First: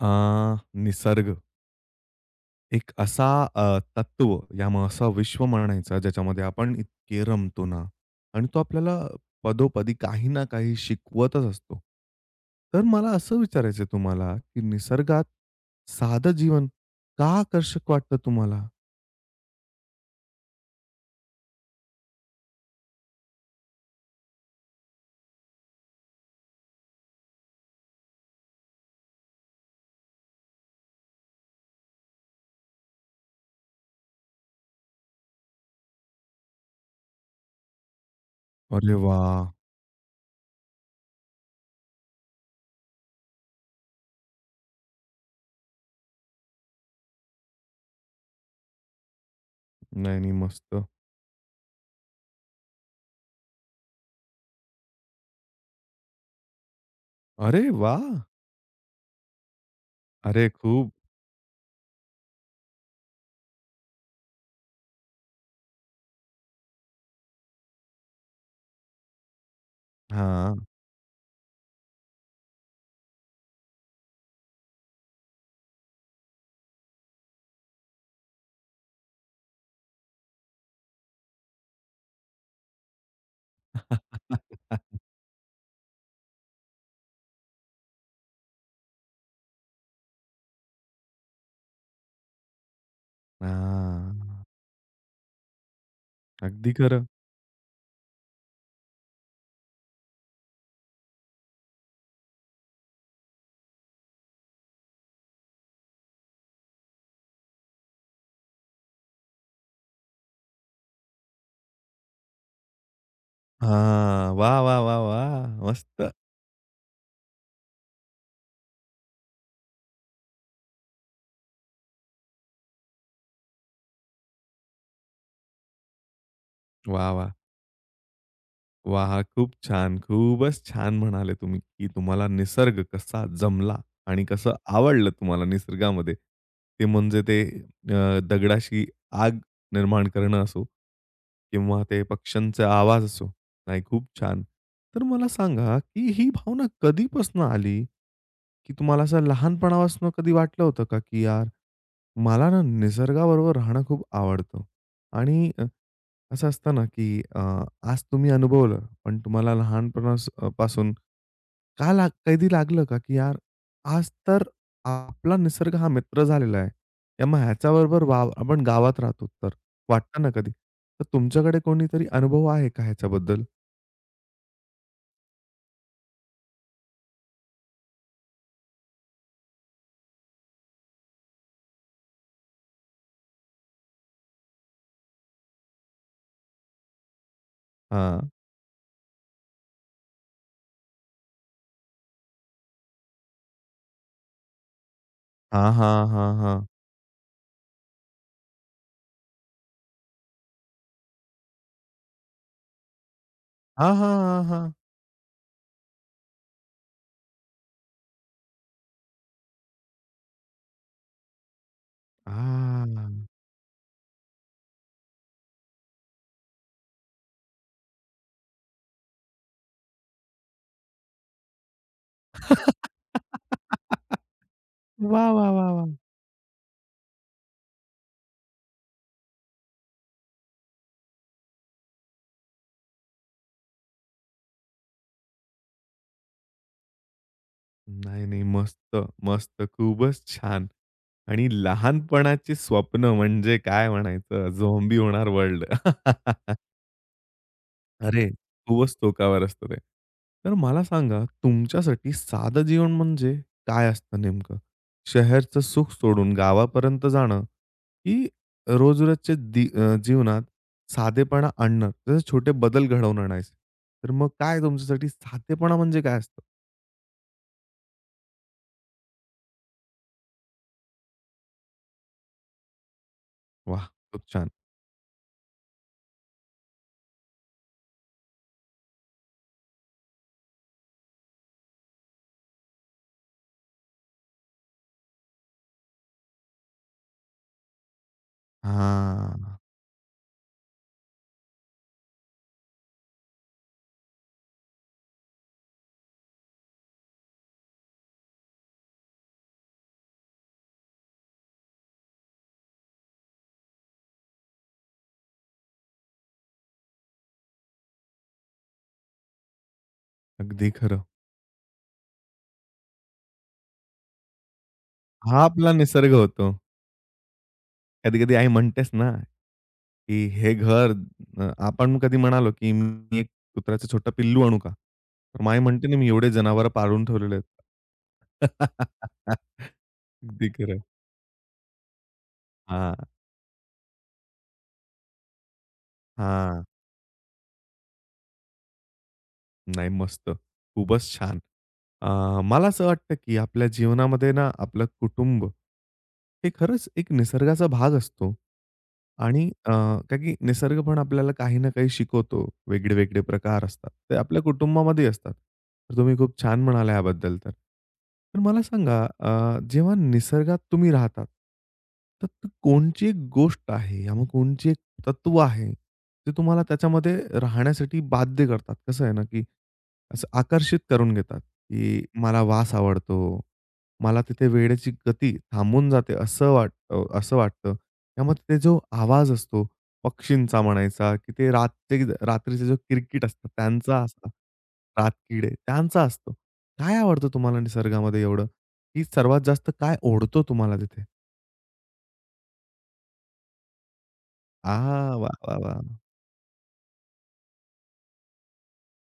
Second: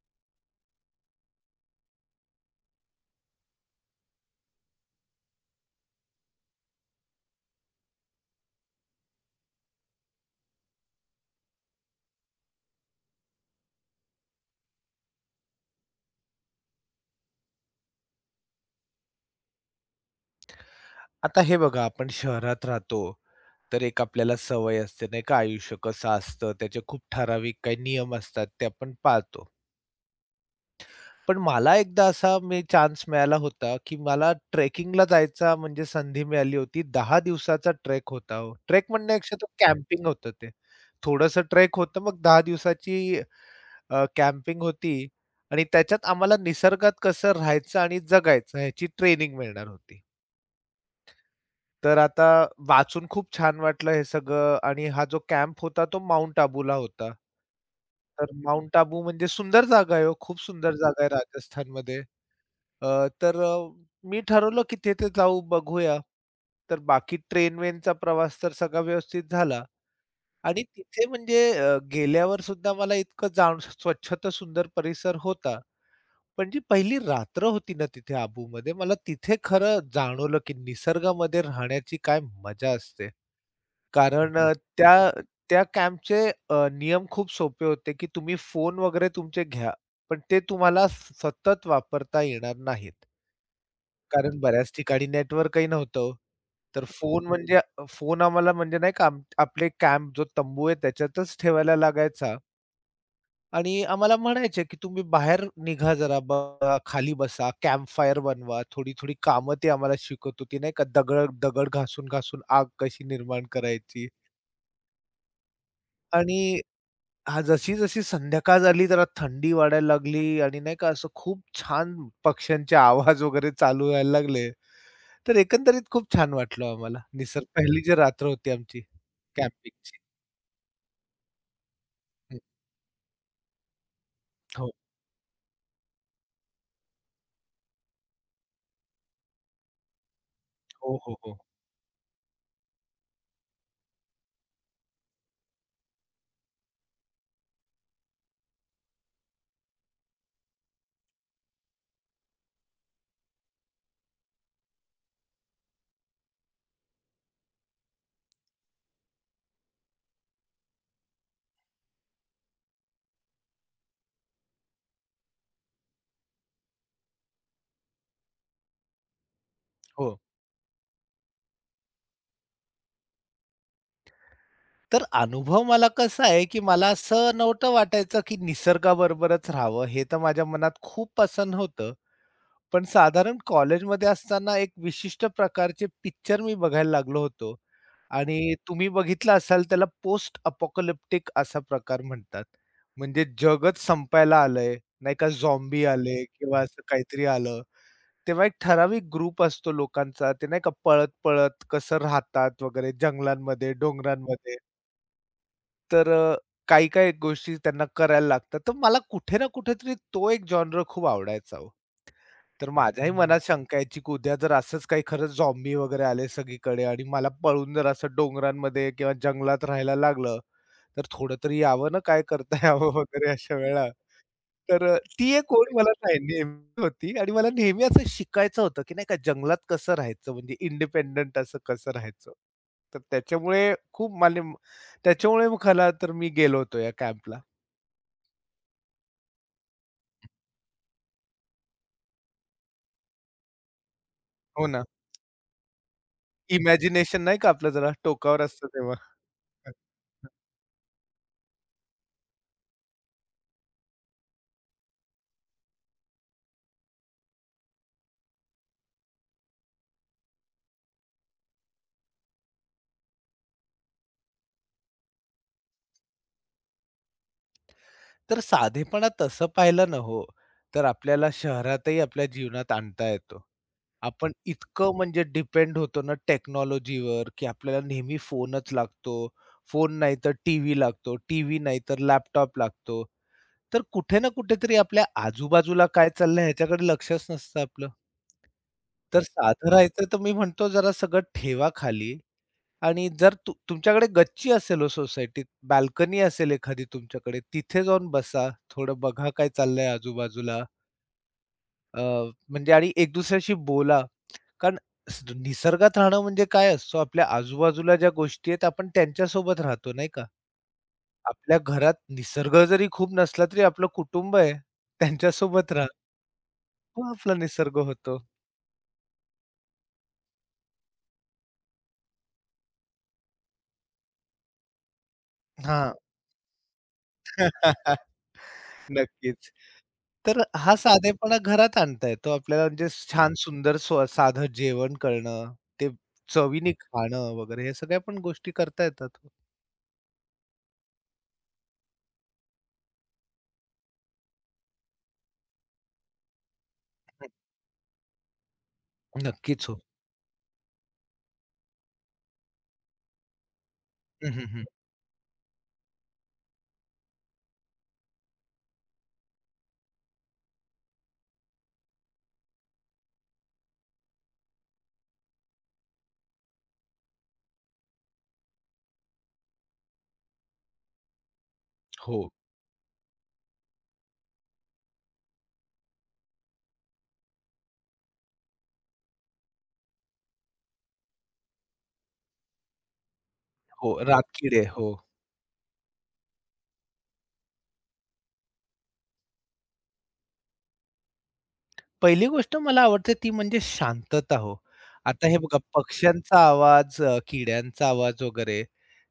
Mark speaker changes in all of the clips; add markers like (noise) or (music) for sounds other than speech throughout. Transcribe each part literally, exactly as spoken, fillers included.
Speaker 1: अ, निसर्ग एक असा अ, तत्व या मग असा विश्व म्हणायचा ज्याच्यामध्ये आपण इतके रमतो ना आणि तो आपल्याला पदोपदी काही ना काही शिकवतच असतो. तर मला असं विचारायचं आहे तुम्हाला, की निसर्गात साधं जीवन का आकर्षक वाटतं तुम्हाला?
Speaker 2: आता हे बघा, आपण शहरात राहतो, तर एक आपल्याला सवय असते नाही का, आयुष्य कसं असतं, त्याचे खूप ठराविक काही नियम असतात, ते आपण पाळतो. पण मला एकदा असा मी चान्स मिळाला होता, की मला ट्रेकिंगला जायचा म्हणजे संधी मिळाली होती. दहा दिवसाचा ट्रेक होता हो. ट्रेक
Speaker 1: अरे वा.
Speaker 2: म्हणण्यापेक्षा तो कॅम्पिंग होतं ते. थोडंसं ट्रेक होतं, मग दहा दिवसाची कॅम्पिंग होती आणि त्याच्यात आम्हाला निसर्गात कसं राहायचं आणि जगायचं ह्याची ट्रेनिंग मिळणार होती.
Speaker 1: नाही, नाही. मस्त.
Speaker 2: तर आता वाचून खूप छान वाटलं हे सगळं आणि हा जो कॅम्प होता तो माउंट आबूला होता.
Speaker 1: अरे वाह!
Speaker 2: तर माउंट आबू म्हणजे सुंदर जागा आहे हो, खूप
Speaker 1: अरे
Speaker 2: सुंदर
Speaker 1: खूप
Speaker 2: जागा आहे राजस्थानमध्ये. अ, तर अ, मी ठरवलं की तिथे जाऊ बघूया. तर बाकी ट्रेन-वेनचा प्रवास तर सगळा व्यवस्थित झाला
Speaker 1: हां,
Speaker 2: आणि तिथे म्हणजे अ, गेल्यावर सुद्धा मला इतकं जाण स्वच्छ तर सुंदर परिसर होता. पण जी पहिली रात्र होती ना तिथे आबूमध्ये, मला तिथे खरं जाणवलं की निसर्गामध्ये राहण्याची काय मजा असते. कारण अ, त्या त्या कॅम्पचे अ, नियम खूप सोपे होते, की तुम्ही फोन वगैरे तुमचे घ्या, पण ते तुम्हाला स सतत वापरता येणार नाहीत. कारण
Speaker 1: हां.
Speaker 2: बऱ्याच ठिकाणी नेटवर्कही नव्हतं हो.
Speaker 1: अगदी
Speaker 2: तर
Speaker 1: खरं.
Speaker 2: फोन म्हणजे अ, फोन आम्हाला म्हणजे नाही का आम आपले कॅम्प जो तंबू आहे त्याच्यातच ठेवायला लागायचा आणि आम्हाला म्हणायचे, की "तुम्ही बाहेर निघा जरा बघा, खाली बसा, कॅम्प फायर बनवा." थोडी-थोडी कामं ते आम्हाला शिकवत होती नाही का, दगड दगड घासून-घासून आग कशी निर्माण करायची
Speaker 1: हां. वाह, वाह, वाह, वाह! मस्त.
Speaker 2: आणि हां, जशी-जशी संध्याकाळ झाली जरा थंडी वाढायला लागली आणि नाही का असं खूप छान पक्ष्यांचे आवाज वगैरे चालू व्हायला लागले. तर एकंदरीत खूप छान वाटलं आम्हाला.
Speaker 1: वाह, वाह!
Speaker 2: निसर्ग पहिली जी रात्र होती आमची
Speaker 1: वाह! खूप
Speaker 2: कॅम्पिंगची.
Speaker 1: छान. खूपच छान म्हणाले तुम्ही, की तुम्हाला
Speaker 2: हं.
Speaker 1: निसर्ग कसा जमला आणि कसं
Speaker 2: हो.
Speaker 1: आवडलं तुम्हाला निसर्गामध्ये. ते म्हणजे ते अ, दगडाशी आग निर्माण करणं असो
Speaker 2: हो, हो, हो.
Speaker 1: किंवा ते पक्ष्यांचा आवाज असो. नाही, खूप छान. तर मला सांगा, की ही भावना कधीपासून आली? की तुम्हाला असं लहानपणापासून कधी वाटलं होतं का, की यार मला ना निसर्गाबरोबर राहणं खूप आवडतं आणि अ, असं असतं ना, की अ, आज तुम्ही अनुभवलं, पण तुम्हाला लहानपणास अ, पासून का लाग कधी लागलं का, की यार आज तर आपला निसर्ग हा मित्र झालेला आहे. या मग ह्याच्याबरोबर वाव आपण गावात राहतो तर,
Speaker 2: हो.
Speaker 1: वाटतं ना कधी. तर तुमच्याकडे कोणीतरी अनुभव आहे का ह्याच्याबद्दल?
Speaker 2: तर अनुभव मला कसा आहे, की मला असं नव्हतं वाटायचं, की निसर्गाबरोबरच राहावं हे तर माझ्या मनात खूप पसंत होतं. पण साधारण कॉलेजमध्ये असताना एक विशिष्ट प्रकारचे पिक्चर मी बघायला लागलो होतो.
Speaker 1: हां.
Speaker 2: आणि तुम्ही बघितलं असाल त्याला पोस्ट अपोकलिप्टिक असा प्रकार म्हणतात. म्हणजे जगच संपायला आलंय, नाही का
Speaker 1: हां,
Speaker 2: झॉम्बी
Speaker 1: हां,
Speaker 2: आले
Speaker 1: हां, हां.
Speaker 2: किंवा असं काहीतरी आलं. तेव्हा एक ठराविक ग्रुप असतो लोकांचा, ते नाही का पळत-पळत कसं राहतात वगैरे जंगलांमध्ये,
Speaker 1: हां, हां, हां,
Speaker 2: डोंगरांमध्ये.
Speaker 1: हां.
Speaker 2: तर अ, काही-काही गोष्टी त्यांना करायला लागतात. तर मला कुठे ना कुठेतरी तो एक जॉनर खूप आवडायचा हो. तर माझ्याही हं.
Speaker 1: हां.
Speaker 2: मनात शंका यायची, की उद्या जर असंच काही खरंच झॉम्बी वगैरे आले सगळीकडे आणि मला पळून जर असं डोंगरांमध्ये किंवा जंगलात राहायला लागलं, तर थोडं तरी यावं ना, काय करता यावं (laughs) वगैरे अशा वेळा. तर अ, ती
Speaker 1: वाह, वाह,
Speaker 2: एक ओढ
Speaker 1: वाह, वाह!
Speaker 2: मला नाही नेहमी होती आणि मला नेहमी असं शिकायचं होतं, की नाही का जंगलात कसं राहायचं म्हणजे इंडिपेंडंट असं कसं राहायचं. तर त्याच्यामुळे खूप मला त्याच्यामुळे मला तर मी गेलो होतो या कॅम्पला.
Speaker 1: नाही, नाही. मस्त, मस्त. खूपच छान. आणि लहानपणाची स्वप्न म्हणजे काय म्हणायचं,
Speaker 2: हो ना.
Speaker 1: झॉम्बी होणार वर्ल्ड. (laughs)
Speaker 2: इमॅजिनेशन नाही का आपलं जरा
Speaker 1: अरे,
Speaker 2: टोकावर असतं तेव्हा.
Speaker 1: खूपच टोकावर असतं ते. तर मला सांगा, तुमच्यासाठी साधं जीवन म्हणजे काय असतं नेमकं? शहरचं सुख सोडून गावापर्यंत जाणं, की रोज दि अ, जीवनात साधेपणा आणणं, तसेच छोटे बदल घडवून आणायचे. तर मग काय तुमच्यासाठी साधेपणा म्हणजे काय असतं?
Speaker 2: तर साधेपणा तसं पाहिलं ना हो, तर आपल्याला शहरातही आपल्या जीवनात आणता येतो.
Speaker 1: वाह! खूप
Speaker 2: आपण
Speaker 1: छान.
Speaker 2: इतकं म्हणजे डिपेंड होतो ना टेक्नॉलॉजीवर, की आपल्याला नेहमी फोनच लागतो. फोन नाही तर टीव्ही लागतो, टीव्ही नाही तर लॅपटॉप लागतो. तर कुठे ना कुठेतरी आपल्या आजूबाजूला काय चाललंय ह्याच्याकडे लक्षच नसतं आपलं. तर
Speaker 1: हां.
Speaker 2: साधं राहायचं तर मी म्हणतो जरा सगळं ठेवा खाली आणि जर तु तुमच्याकडे गच्ची असेल हो सोसायटीत, बाल्कनी असेल एखादी तुमच्याकडे, तिथे जाऊन बसा. थोडं बघा काय चाललंय आजूबाजूला. अ, म्हणजे आणि एक दुसऱ्याशी बोला. कारण स- निसर्गात राहणं म्हणजे काय असतो, आपल्या आजूबाजूला ज्या गोष्टी आहेत आपण त्यांच्यासोबत राहतो नाही का?
Speaker 1: अगदी खरं.
Speaker 2: आपल्या घरात निसर्ग जरी खूप नसला तरी आपलं कुटुंब आहे.
Speaker 1: हा
Speaker 2: त्यांच्यासोबत
Speaker 1: आपला
Speaker 2: राहा.
Speaker 1: निसर्ग होतो.
Speaker 2: तो आपला निसर्ग होतो.
Speaker 1: कधी-कधी आई म्हणतेच ना, की हे घर अ, आपण कधी म्हणालो, की "मी एक कुत्र्याचं छोटं पिल्लू आणू का?" तर आई म्हणते
Speaker 2: हां.
Speaker 1: ना, "मी एवढे जनावरं पाळून ठेवलेले आहेत."
Speaker 2: (laughs) नक्कीच.
Speaker 1: (laughs)
Speaker 2: तर
Speaker 1: अगदी
Speaker 2: हा
Speaker 1: खरं.
Speaker 2: साधेपणा घरात आणता येतो आपल्याला म्हणजे
Speaker 1: हां,
Speaker 2: छान सुंदर स्व साधं जेवण करणं, ते
Speaker 1: हां.
Speaker 2: चवीने खाणं वगैरे ह्या सगळ्या पण गोष्टी करता येतात.
Speaker 1: नाही, मस्त. खूपच छान. अ, मला असं वाटतं, की आपल्या जीवनामध्ये ना आपलं कुटुंब हे खरंच एक
Speaker 2: हं,
Speaker 1: निसर्गाचा भाग असतो आणि
Speaker 2: नक्कीच
Speaker 1: अ,
Speaker 2: हो.
Speaker 1: का की निसर्ग पण आपल्याला काही ना काही शिकवतो. वेगळे-वेगळे प्रकार असतात. ते
Speaker 2: हं,
Speaker 1: आपल्या
Speaker 2: हं, हं.
Speaker 1: कुटुंबामध्येही असतात. तर तुम्ही खूप छान म्हणाला याबद्दल तर. तर मला सांगा, अ, जेव्हा निसर्गात तुम्ही राहतात, तर त- कोणची एक गोष्ट आहे या मग कोणची एक तत्व आहे, ते तुम्हाला त्याच्यामध्ये राहण्यासाठी बाध्य करतात. कसं आहे ना, की असं आकर्षित करून घेतात, की
Speaker 2: हो,
Speaker 1: मला वास आवडतो. मला तिथे वेळेची गती थांबून जाते असं वाट अ, असं वाटतं. त्यामुळे तिथे जो आवाज असतो पक्षींचा म्हणायचा, की ते रात्री रात्रीचे जो किरकिट असतात
Speaker 2: हो.
Speaker 1: त्यांचा असतो.
Speaker 2: रातकिडे. हो.
Speaker 1: रातकिडे त्यांचा असतो. काय आवडतं तुम्हाला निसर्गामध्ये एवढं, की सर्वात जास्त काय ओढतो तुम्हाला तिथे?
Speaker 2: पहिली गोष्ट मला आवडते ती म्हणजे शांतता हो.
Speaker 1: आह!
Speaker 2: आता
Speaker 1: वाह,
Speaker 2: हे बघा
Speaker 1: वाह, वाह!
Speaker 2: पक्ष्यांचा आवाज, अ, किड्यांचा आवाज वगैरे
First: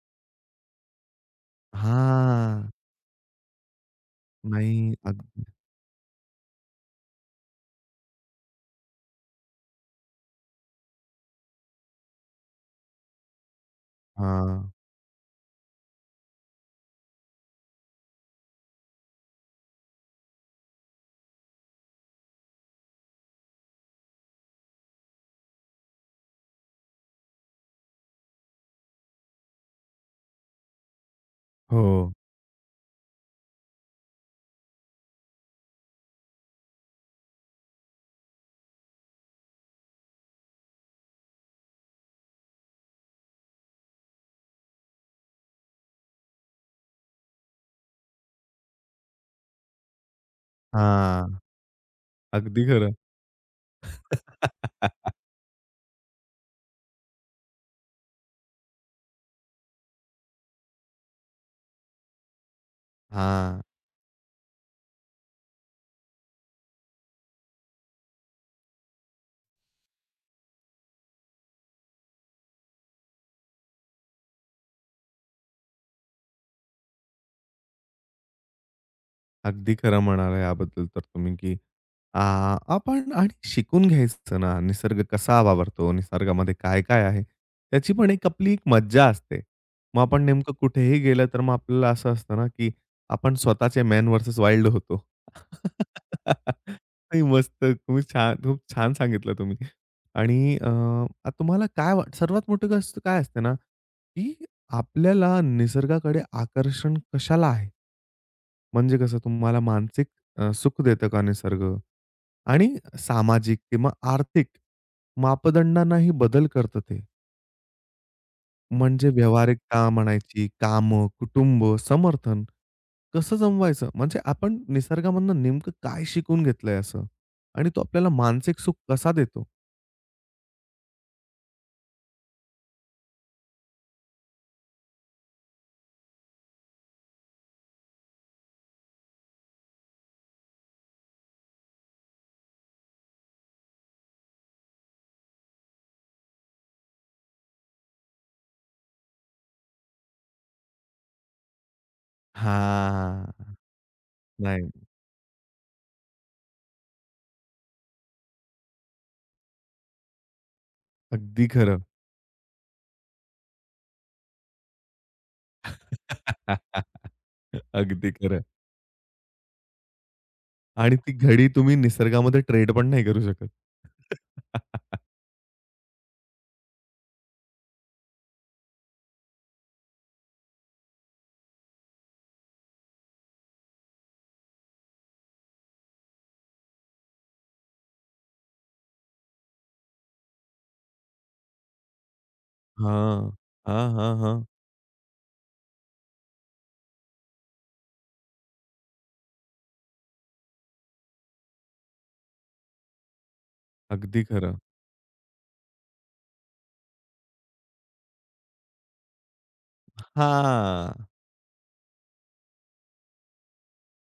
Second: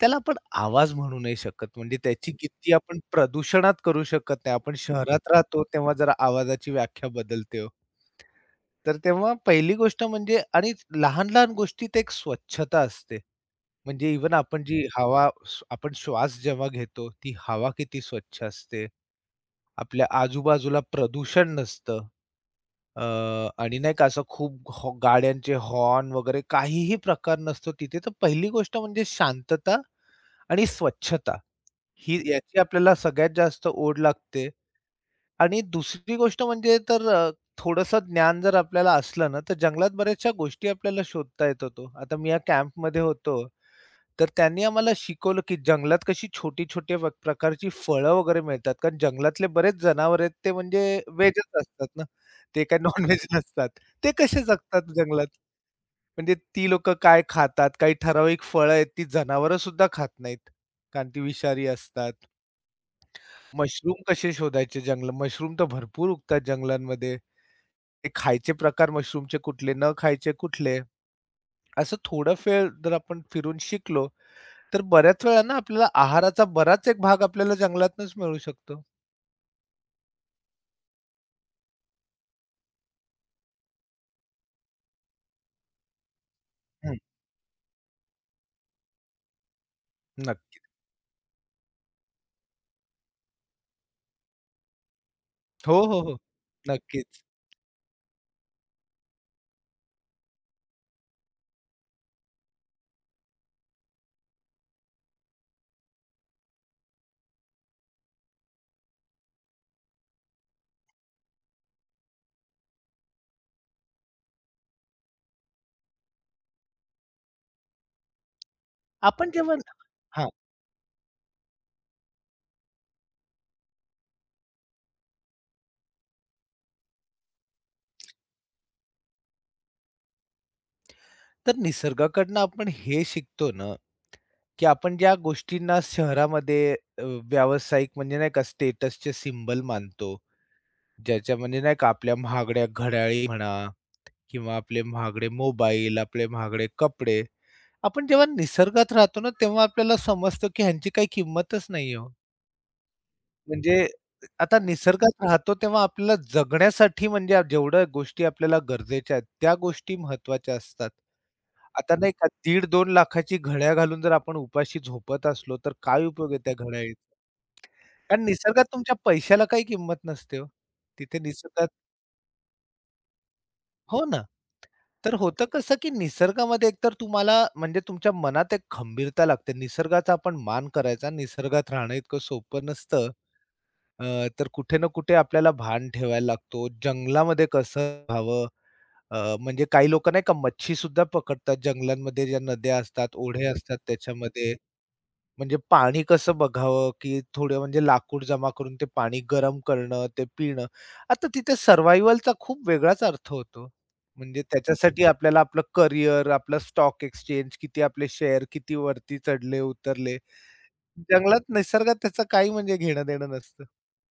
Speaker 2: त्याला आपण आवाज म्हणू नाही शकत. म्हणजे त्याची
Speaker 1: हां.
Speaker 2: किती आपण प्रदूषणात करू शकत नाही. आपण
Speaker 1: नाही. अग
Speaker 2: शहरात राहतो तेव्हा जरा आवाजाची व्याख्या बदलते हो. तर तेव्हा पहिली गोष्ट म्हणजे आणि लहान-लहान गोष्टीत एक स्वच्छता असते. म्हणजे इवन
Speaker 1: हां.
Speaker 2: आपण जी हवा स आपण श्वास जेव्हा घेतो, ती हवा किती स्वच्छ असते. आपल्या आजूबाजूला प्रदूषण नसतं. अ, आणि नाही का असं खूप हॉ गाड्यांचे हॉर्न वगैरे काहीही प्रकार नसतो तिथे. तर पहिली गोष्ट म्हणजे शांतता आणि स्वच्छता
Speaker 1: हो.
Speaker 2: ही याची आपल्याला सगळ्यात जास्त ओढ लागते. आणि दुसरी गोष्ट म्हणजे तर अ, थोडंसं ज्ञान जर आपल्याला असलं ना, तर जंगलात बऱ्याचशा गोष्टी आपल्याला शोधता येत होतो. आता मी या कॅम्पमध्ये होतो तर त्यांनी आम्हाला शिकवलं, की जंगलात कशी छोटी-छोटी व प्रकारची फळं वगैरे मिळतात. कारण जंगलातले बरेच जनावर आहेत ते म्हणजे
Speaker 1: हां.
Speaker 2: व्हेजच असतात ना. ते
Speaker 1: अगदी
Speaker 2: काही
Speaker 1: खरं.
Speaker 2: नॉन-व्हेज (laughs) नसतात. ते कसे जगतात जंगलात? म्हणजे ती लोकं काय खातात? काही ठराविक फळं आहेत ती जनावरं सुद्धा खात नाहीत. कारण ती विषारी असतात.
Speaker 1: हां.
Speaker 2: मशरूम कसे शोधायचे जंगल मशरूम तर भरपूर उगतात जंगलांमध्ये. ते खायचे प्रकार मशरूमचे कुठले, न खायचे कुठले. असं थोडं वेळ जर आपण फिरून शिकलो, तर बऱ्याच वेळा ना आपल्याला आहाराचा बराच एक भाग आपल्याला जंगलातनच मिळू शकतो.
Speaker 1: अगदी खरं म्हणाला याबद्दल तर तुम्ही, की आ, आपण आणि शिकून घ्यायचं ना, निसर्ग कसा वावरतो, निसर्गामध्ये
Speaker 2: हं,
Speaker 1: काय-काय आहे, त्याची पण एक आपली एक मज्जा असते. मग आपण नेमकं
Speaker 2: नक्कीच.
Speaker 1: कुठेही गेलं, तर मग आपल्याला असं असतं ना, की आपण स्वतःचे मॅन वर्सेस वाईल्ड होतो.
Speaker 2: हो, हो, हो.
Speaker 1: (laughs) नाही
Speaker 2: नक्कीच.
Speaker 1: मस्त. तुम्ही छान खूप छान सांगितलं तुम्ही. आणि अ, तुम्हाला काय वाट सर्वात मोठी गोष्ट काय असते ना, की आपल्याला निसर्गाकडे आकर्षण कशाला आहे? म्हणजे कसं तुम्हाला मानसिक अ, सुख देतं का निसर्ग? आणि सामाजिक किंवा आर्थिक मापदंडांनाही बदल करतं ते. म्हणजे
Speaker 2: आपण जेव्हा
Speaker 1: व्यावहारिकता
Speaker 2: हां,
Speaker 1: म्हणायची, कामं, कुटुंब, समर्थन कसं जमवायचं? म्हणजे आपण निसर्गामधनं नेमकं काय शिकून घेतलंय असं? आणि तो आपल्याला मानसिक सुख कसा देतो?
Speaker 2: तर निसर्गाकडनं आपण हे शिकतो ना, की आपण ज्या गोष्टींना शहरामध्ये अ, व्यावसायिक म्हणजे नाही का स्टेटसचे सिम्बल मानतो. ज्याच्या म्हणजे नाही का आपल्या महागड्या घड्याळी म्हणा किंवा आपले महागडे मोबाईल, आपले महागडे कपडे. आपण जेव्हा निसर्गात राहतो ना, तेव्हा आपल्याला समजतं की ह्यांची काही किंमतच नाही हो.
Speaker 1: हां.
Speaker 2: म्हणजे आता
Speaker 1: नाही,
Speaker 2: निसर्गात राहतो तेव्हा आपल्याला जगण्यासाठी म्हणजे जेवढ्या गोष्टी आपल्याला गरजेच्या आहेत, त्या गोष्टी महत्वाच्या असतात.
Speaker 1: अगदी खरं.
Speaker 2: आता नाही का दीड-दोन लाखाची घड्याळ घालून जर आपण उपाशी झोपत असलो, तर काय उपयोग आहे त्या
Speaker 1: (laughs)
Speaker 2: घड्याळीचा?
Speaker 1: अगदी
Speaker 2: कारण
Speaker 1: खरं.
Speaker 2: निसर्गात तुमच्या पैशाला काही किंमत नसते हो.
Speaker 1: आणि ती
Speaker 2: तिथे
Speaker 1: घडी
Speaker 2: निसर्गात
Speaker 1: तुम्ही निसर्गामध्ये ट्रेड पण नाही करू शकत.
Speaker 2: हो ना.
Speaker 1: (laughs)
Speaker 2: तर होतं कसं, की निसर्गामध्ये एकतर तुम्हाला म्हणजे तुमच्या मनात एक खंबीरता लागते. निसर्गाचा आपण मान करायचा, निसर्गात राहणं इतकं सोपं नसतं. अ, तर कुठे ना कुठे आपल्याला भान ठेवायला लागतो. जंगलामध्ये कसं राहावं? अ, म्हणजे काही लोक नाही का मच्छी सुद्धा पकडतात जंगलांमध्ये ज्या नद्या असतात,
Speaker 1: हां.
Speaker 2: ओढे असतात
Speaker 1: हां, हां, हां.
Speaker 2: त्याच्यामध्ये. म्हणजे पाणी कसं बघावं, की थोडं म्हणजे लाकूड जमा करून ते पाणी गरम करणं, ते पिणं. आता तिथे सर्व्हायव्हलचा खूप वेगळाच अर्थ होतो.
Speaker 1: अगदी
Speaker 2: म्हणजे
Speaker 1: खरं.
Speaker 2: त्याच्यासाठी आपल्याला आपलं करियर, आपलं स्टॉक एक्सचेंज, किती आपले शेअर किती वरती चढले, उतरले.
Speaker 1: हां.
Speaker 2: जंगलात निसर्गात त्याचं काही म्हणजे घेणं-देणं नसतं.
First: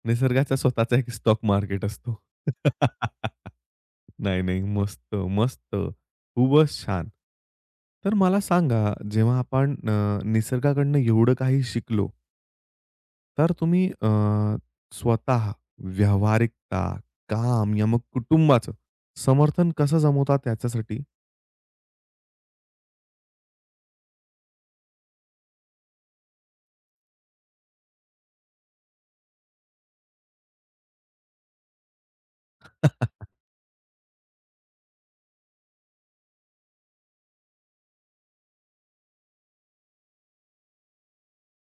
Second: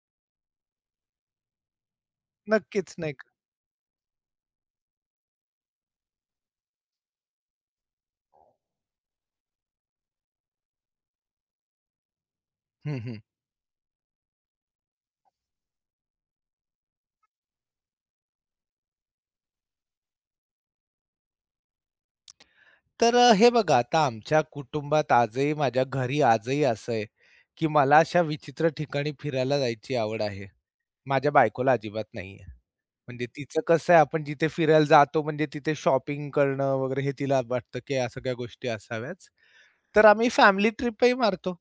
Speaker 1: निसर्गाचा स्वतःचा एक स्टॉक मार्केट असतो.
Speaker 2: नक्कीच, नाही
Speaker 1: (laughs)
Speaker 2: का?
Speaker 1: नाही, नाही. मस्त, मस्त. खूपच छान. तर मला सांगा, जेव्हा आपण अ, निसर्गाकडनं एवढं काही शिकलो,
Speaker 2: हं, हं.
Speaker 1: तर तुम्ही अ, स्वतः व्यावहारिकता, काम या मग कुटुंबाचं समर्थन कसं जमवता त्याच्यासाठी?
Speaker 2: तर अ, हे बघा आता आमच्या कुटुंबात आजही माझ्या घरी आजही असं आहे, की मला अशा विचित्र ठिकाणी फिरायला जायची आवड आहे. माझ्या बायकोला अजिबात नाहीये.
Speaker 1: (laughs)
Speaker 2: म्हणजे तिचं कसं आहे आपण जिथे फिरायला जातो म्हणजे तिथे शॉपिंग करणं वगैरे हे तिला वाटतं, की ह्या सगळ्या गोष्टी असाव्याच. तर आम्ही फॅमिली ट्रिपही मारतो.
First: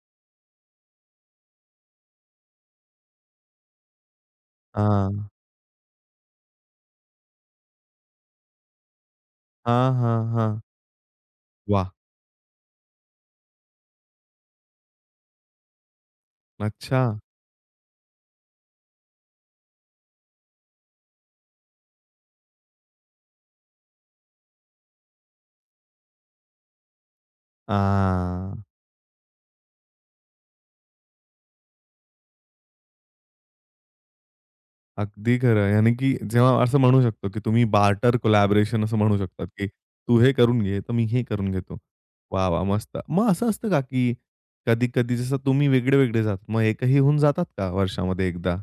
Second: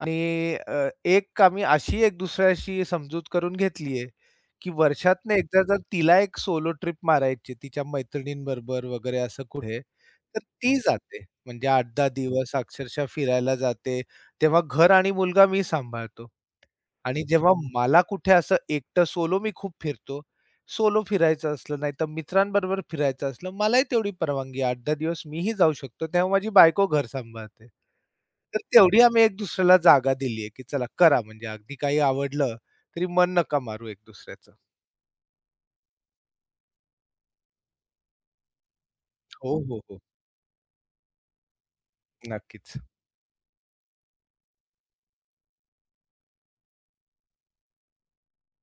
Speaker 2: आणि अ, एक आम्ही अशी एक दुसऱ्याशी समजूत करून घेतलीये, की
Speaker 1: हां.
Speaker 2: वर्षातनं एकदा जर तिला एक सोलो ट्रिप मारायची तिच्या मैत्रिणींबरोबर वगैरे असं कुठे,
Speaker 1: हां, हां,
Speaker 2: तर
Speaker 1: हां.
Speaker 2: ती जाते. म्हणजे
Speaker 1: वाह!
Speaker 2: आठ ते दहा दिवस अक्षरशः फिरायला जाते. तेव्हा घर आणि मुलगा मी सांभाळतो
Speaker 1: अच्छा.
Speaker 2: आणि जेव्हा मला कुठे असं एकटं सोलो मी खूप फिरतो. सोलो फिरायचं असलं, नाहीतर मित्रांबरोबर फिरायचं असलं, मलाही तेवढी परवानगी आहे. आठ ते दहा दिवस मीही जाऊ शकतो. तेव्हा माझी बायको घर सांभाळते.
Speaker 1: आ.
Speaker 2: तर तेवढी आम्ही एक दुसऱ्याला जागा दिली आहे, की चला करा म्हणजे अगदी काही आवडलं तरी मन नका मारू एक दुसऱ्याचं.
Speaker 1: अगदी खरं आहे. यानी की जेव्हा असं म्हणू शकतो, की तुम्ही बार्टर कोलॅबोरेशन असं म्हणू शकतात,
Speaker 2: हो,
Speaker 1: की
Speaker 2: हो, हो.
Speaker 1: तू हे करून घे, तर मी हे करून घेतो. वाह, वाह!
Speaker 2: नक्कीच.
Speaker 1: मस्त. मग असं असतं का, की कधी-कधी जसं तुम्ही वेगळे-वेगळे जातात, मग एकही होऊन जातात का वर्षामध्ये एकदा?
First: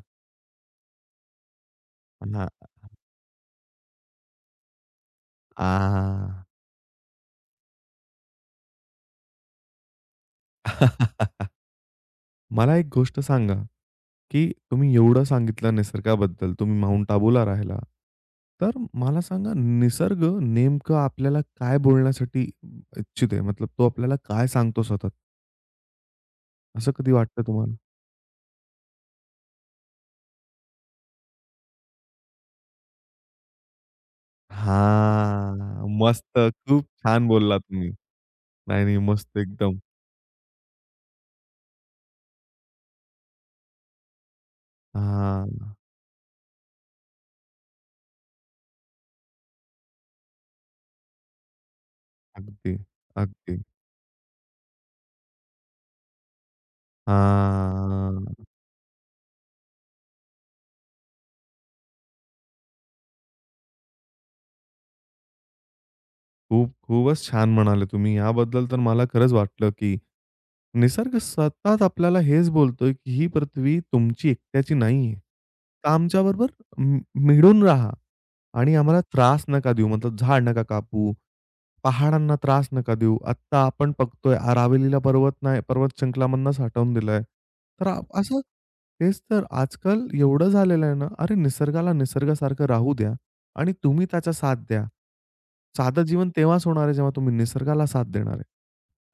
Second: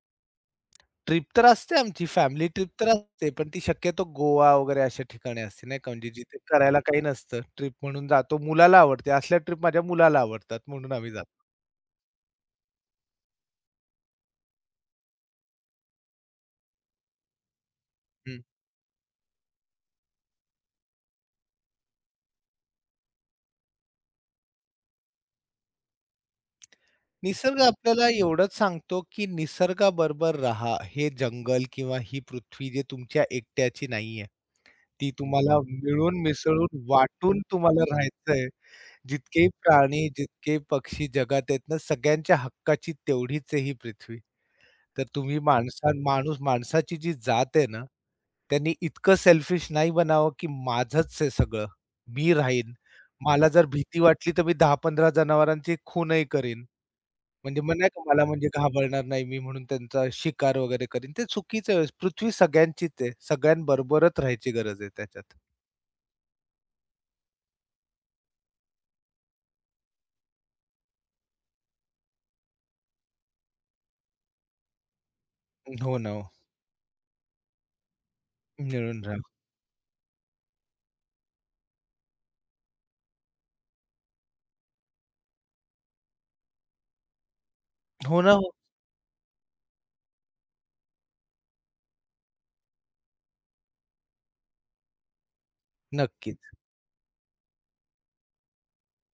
Speaker 2: ट्रिप तर असते आमची फॅमिली ट्रिप
Speaker 1: हां.
Speaker 2: तर असते, पण ती शक्यतो गोवा वगैरे अशा ठिकाणी असते नाही का, म्हणजे जिथे
Speaker 1: आ.
Speaker 2: करायला काही नसतं. ट्रिप म्हणून जातो. मुलाला आवडते. असल्या ट्रिप माझ्या मुलाला आवडतात म्हणून आम्ही जातो.
Speaker 1: (laughs) मला एक गोष्ट सांगा, की तुम्ही एवढं सांगितलं निसर्गाबद्दल, तुम्ही माउंट आबूला राहिला.
Speaker 2: हं.
Speaker 1: तर मला सांगा, निसर्ग नेमकं आपल्याला काय बोलण्यासाठी इच्छित आहे? मतलब तो आपल्याला काय सांगतो सतत? असं कधी वाटतं
Speaker 2: निसर्ग
Speaker 1: तुम्हाला?
Speaker 2: आपल्याला एवढंच सांगतो, की निसर्गाबरोबर राहा. हे जंगल किंवा ही पृथ्वी जे तुमच्या एकट्याची नाहीये. ती तुम्हाला
Speaker 1: हां,
Speaker 2: मिळून
Speaker 1: मस्त.
Speaker 2: मिसळून
Speaker 1: खूप छान
Speaker 2: वाटून
Speaker 1: बोलला
Speaker 2: तुम्हाला
Speaker 1: तुम्ही.
Speaker 2: राहायचंय.
Speaker 1: नाही, नाही, मस्त
Speaker 2: जितके
Speaker 1: एकदम.
Speaker 2: प्राणी, जितके पक्षी जगात आहेत ना, सगळ्यांच्या हक्काची तेवढीच आहे ही पृथ्वी. तर तुम्ही
Speaker 1: हां,
Speaker 2: माणसा माणूस माणसाची जी जात आहे ना, त्यांनी इतकं सेल्फिश नाही बनावं, की माझंच आहे सगळं. मी राहीन.
Speaker 1: अगदी,
Speaker 2: मला
Speaker 1: अगदी.
Speaker 2: जर भीती वाटली, तर मी दहा ते पंधरा जनावरांची खूनही करीन. म्हणजे मग नाही का मला म्हणजे
Speaker 1: हां,
Speaker 2: घाबरणार नाही मी म्हणून त्यांचा शिकार वगैरे करीन. ते चुकीचं आहे. पृथ्वी सगळ्यांचीच आहे. सगळ्यांबरोबरच राहायची गरज आहे त्याच्यात.
Speaker 1: खूप खूपच छान म्हणाले तुम्ही. याबद्दल तर मला खरंच वाटलं, की निसर्ग सतत आपल्याला हेच बोलतोय, की ही पृथ्वी तुमची एकट्याची नाहीये. तर
Speaker 2: हो ना, हो.
Speaker 1: आमच्याबरोबर मि मिळून राहा आणि आम्हाला
Speaker 2: मिळून राहा.
Speaker 1: त्रास नका देऊ. मतलब झाड नका कापू. पहाडांना त्रास नका देऊ. आत्ता आपण बघतोय आ, रावेलीला पर्वत नाही पर्वत शृंखलामधनंच हटवून दिलंय. तर अ,
Speaker 2: हो ना,
Speaker 1: असं
Speaker 2: हो.
Speaker 1: तेच तर आजकाल एवढं झालेलं आहे ना, अरे निसर्गाला निसर्गासारखं राहू द्या आणि तुम्ही त्याचा साथ द्या. साधं जीवन
Speaker 2: नक्कीच.
Speaker 1: तेव्हाच होणार आहे जेव्हा तुम्ही निसर्गाला साथ देणार आहे.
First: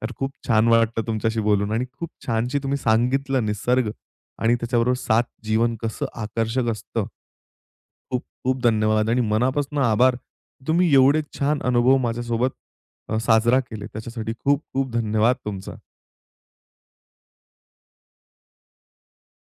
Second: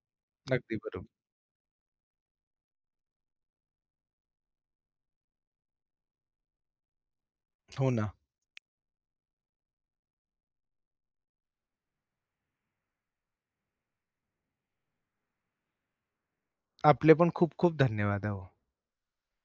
Speaker 1: तर खूप छान
Speaker 2: अगदी
Speaker 1: वाटलं
Speaker 2: बरोबर.
Speaker 1: तुमच्याशी बोलून आणि खूप छानशी तुम्ही सांगितलं निसर्ग आणि त्याच्याबरोबर साथ जीवन कसं आकर्षक असतं.
Speaker 2: हो ना.
Speaker 1: खूप-खूप धन्यवाद आणि मनापासून आभार. तुम्ही एवढे छान अनुभव माझ्यासोबत अ, साजरा केले. त्याच्यासाठी खूप-खूप धन्यवाद तुमचा.
Speaker 2: आपले पण खूप खूप धन्यवाद. हो.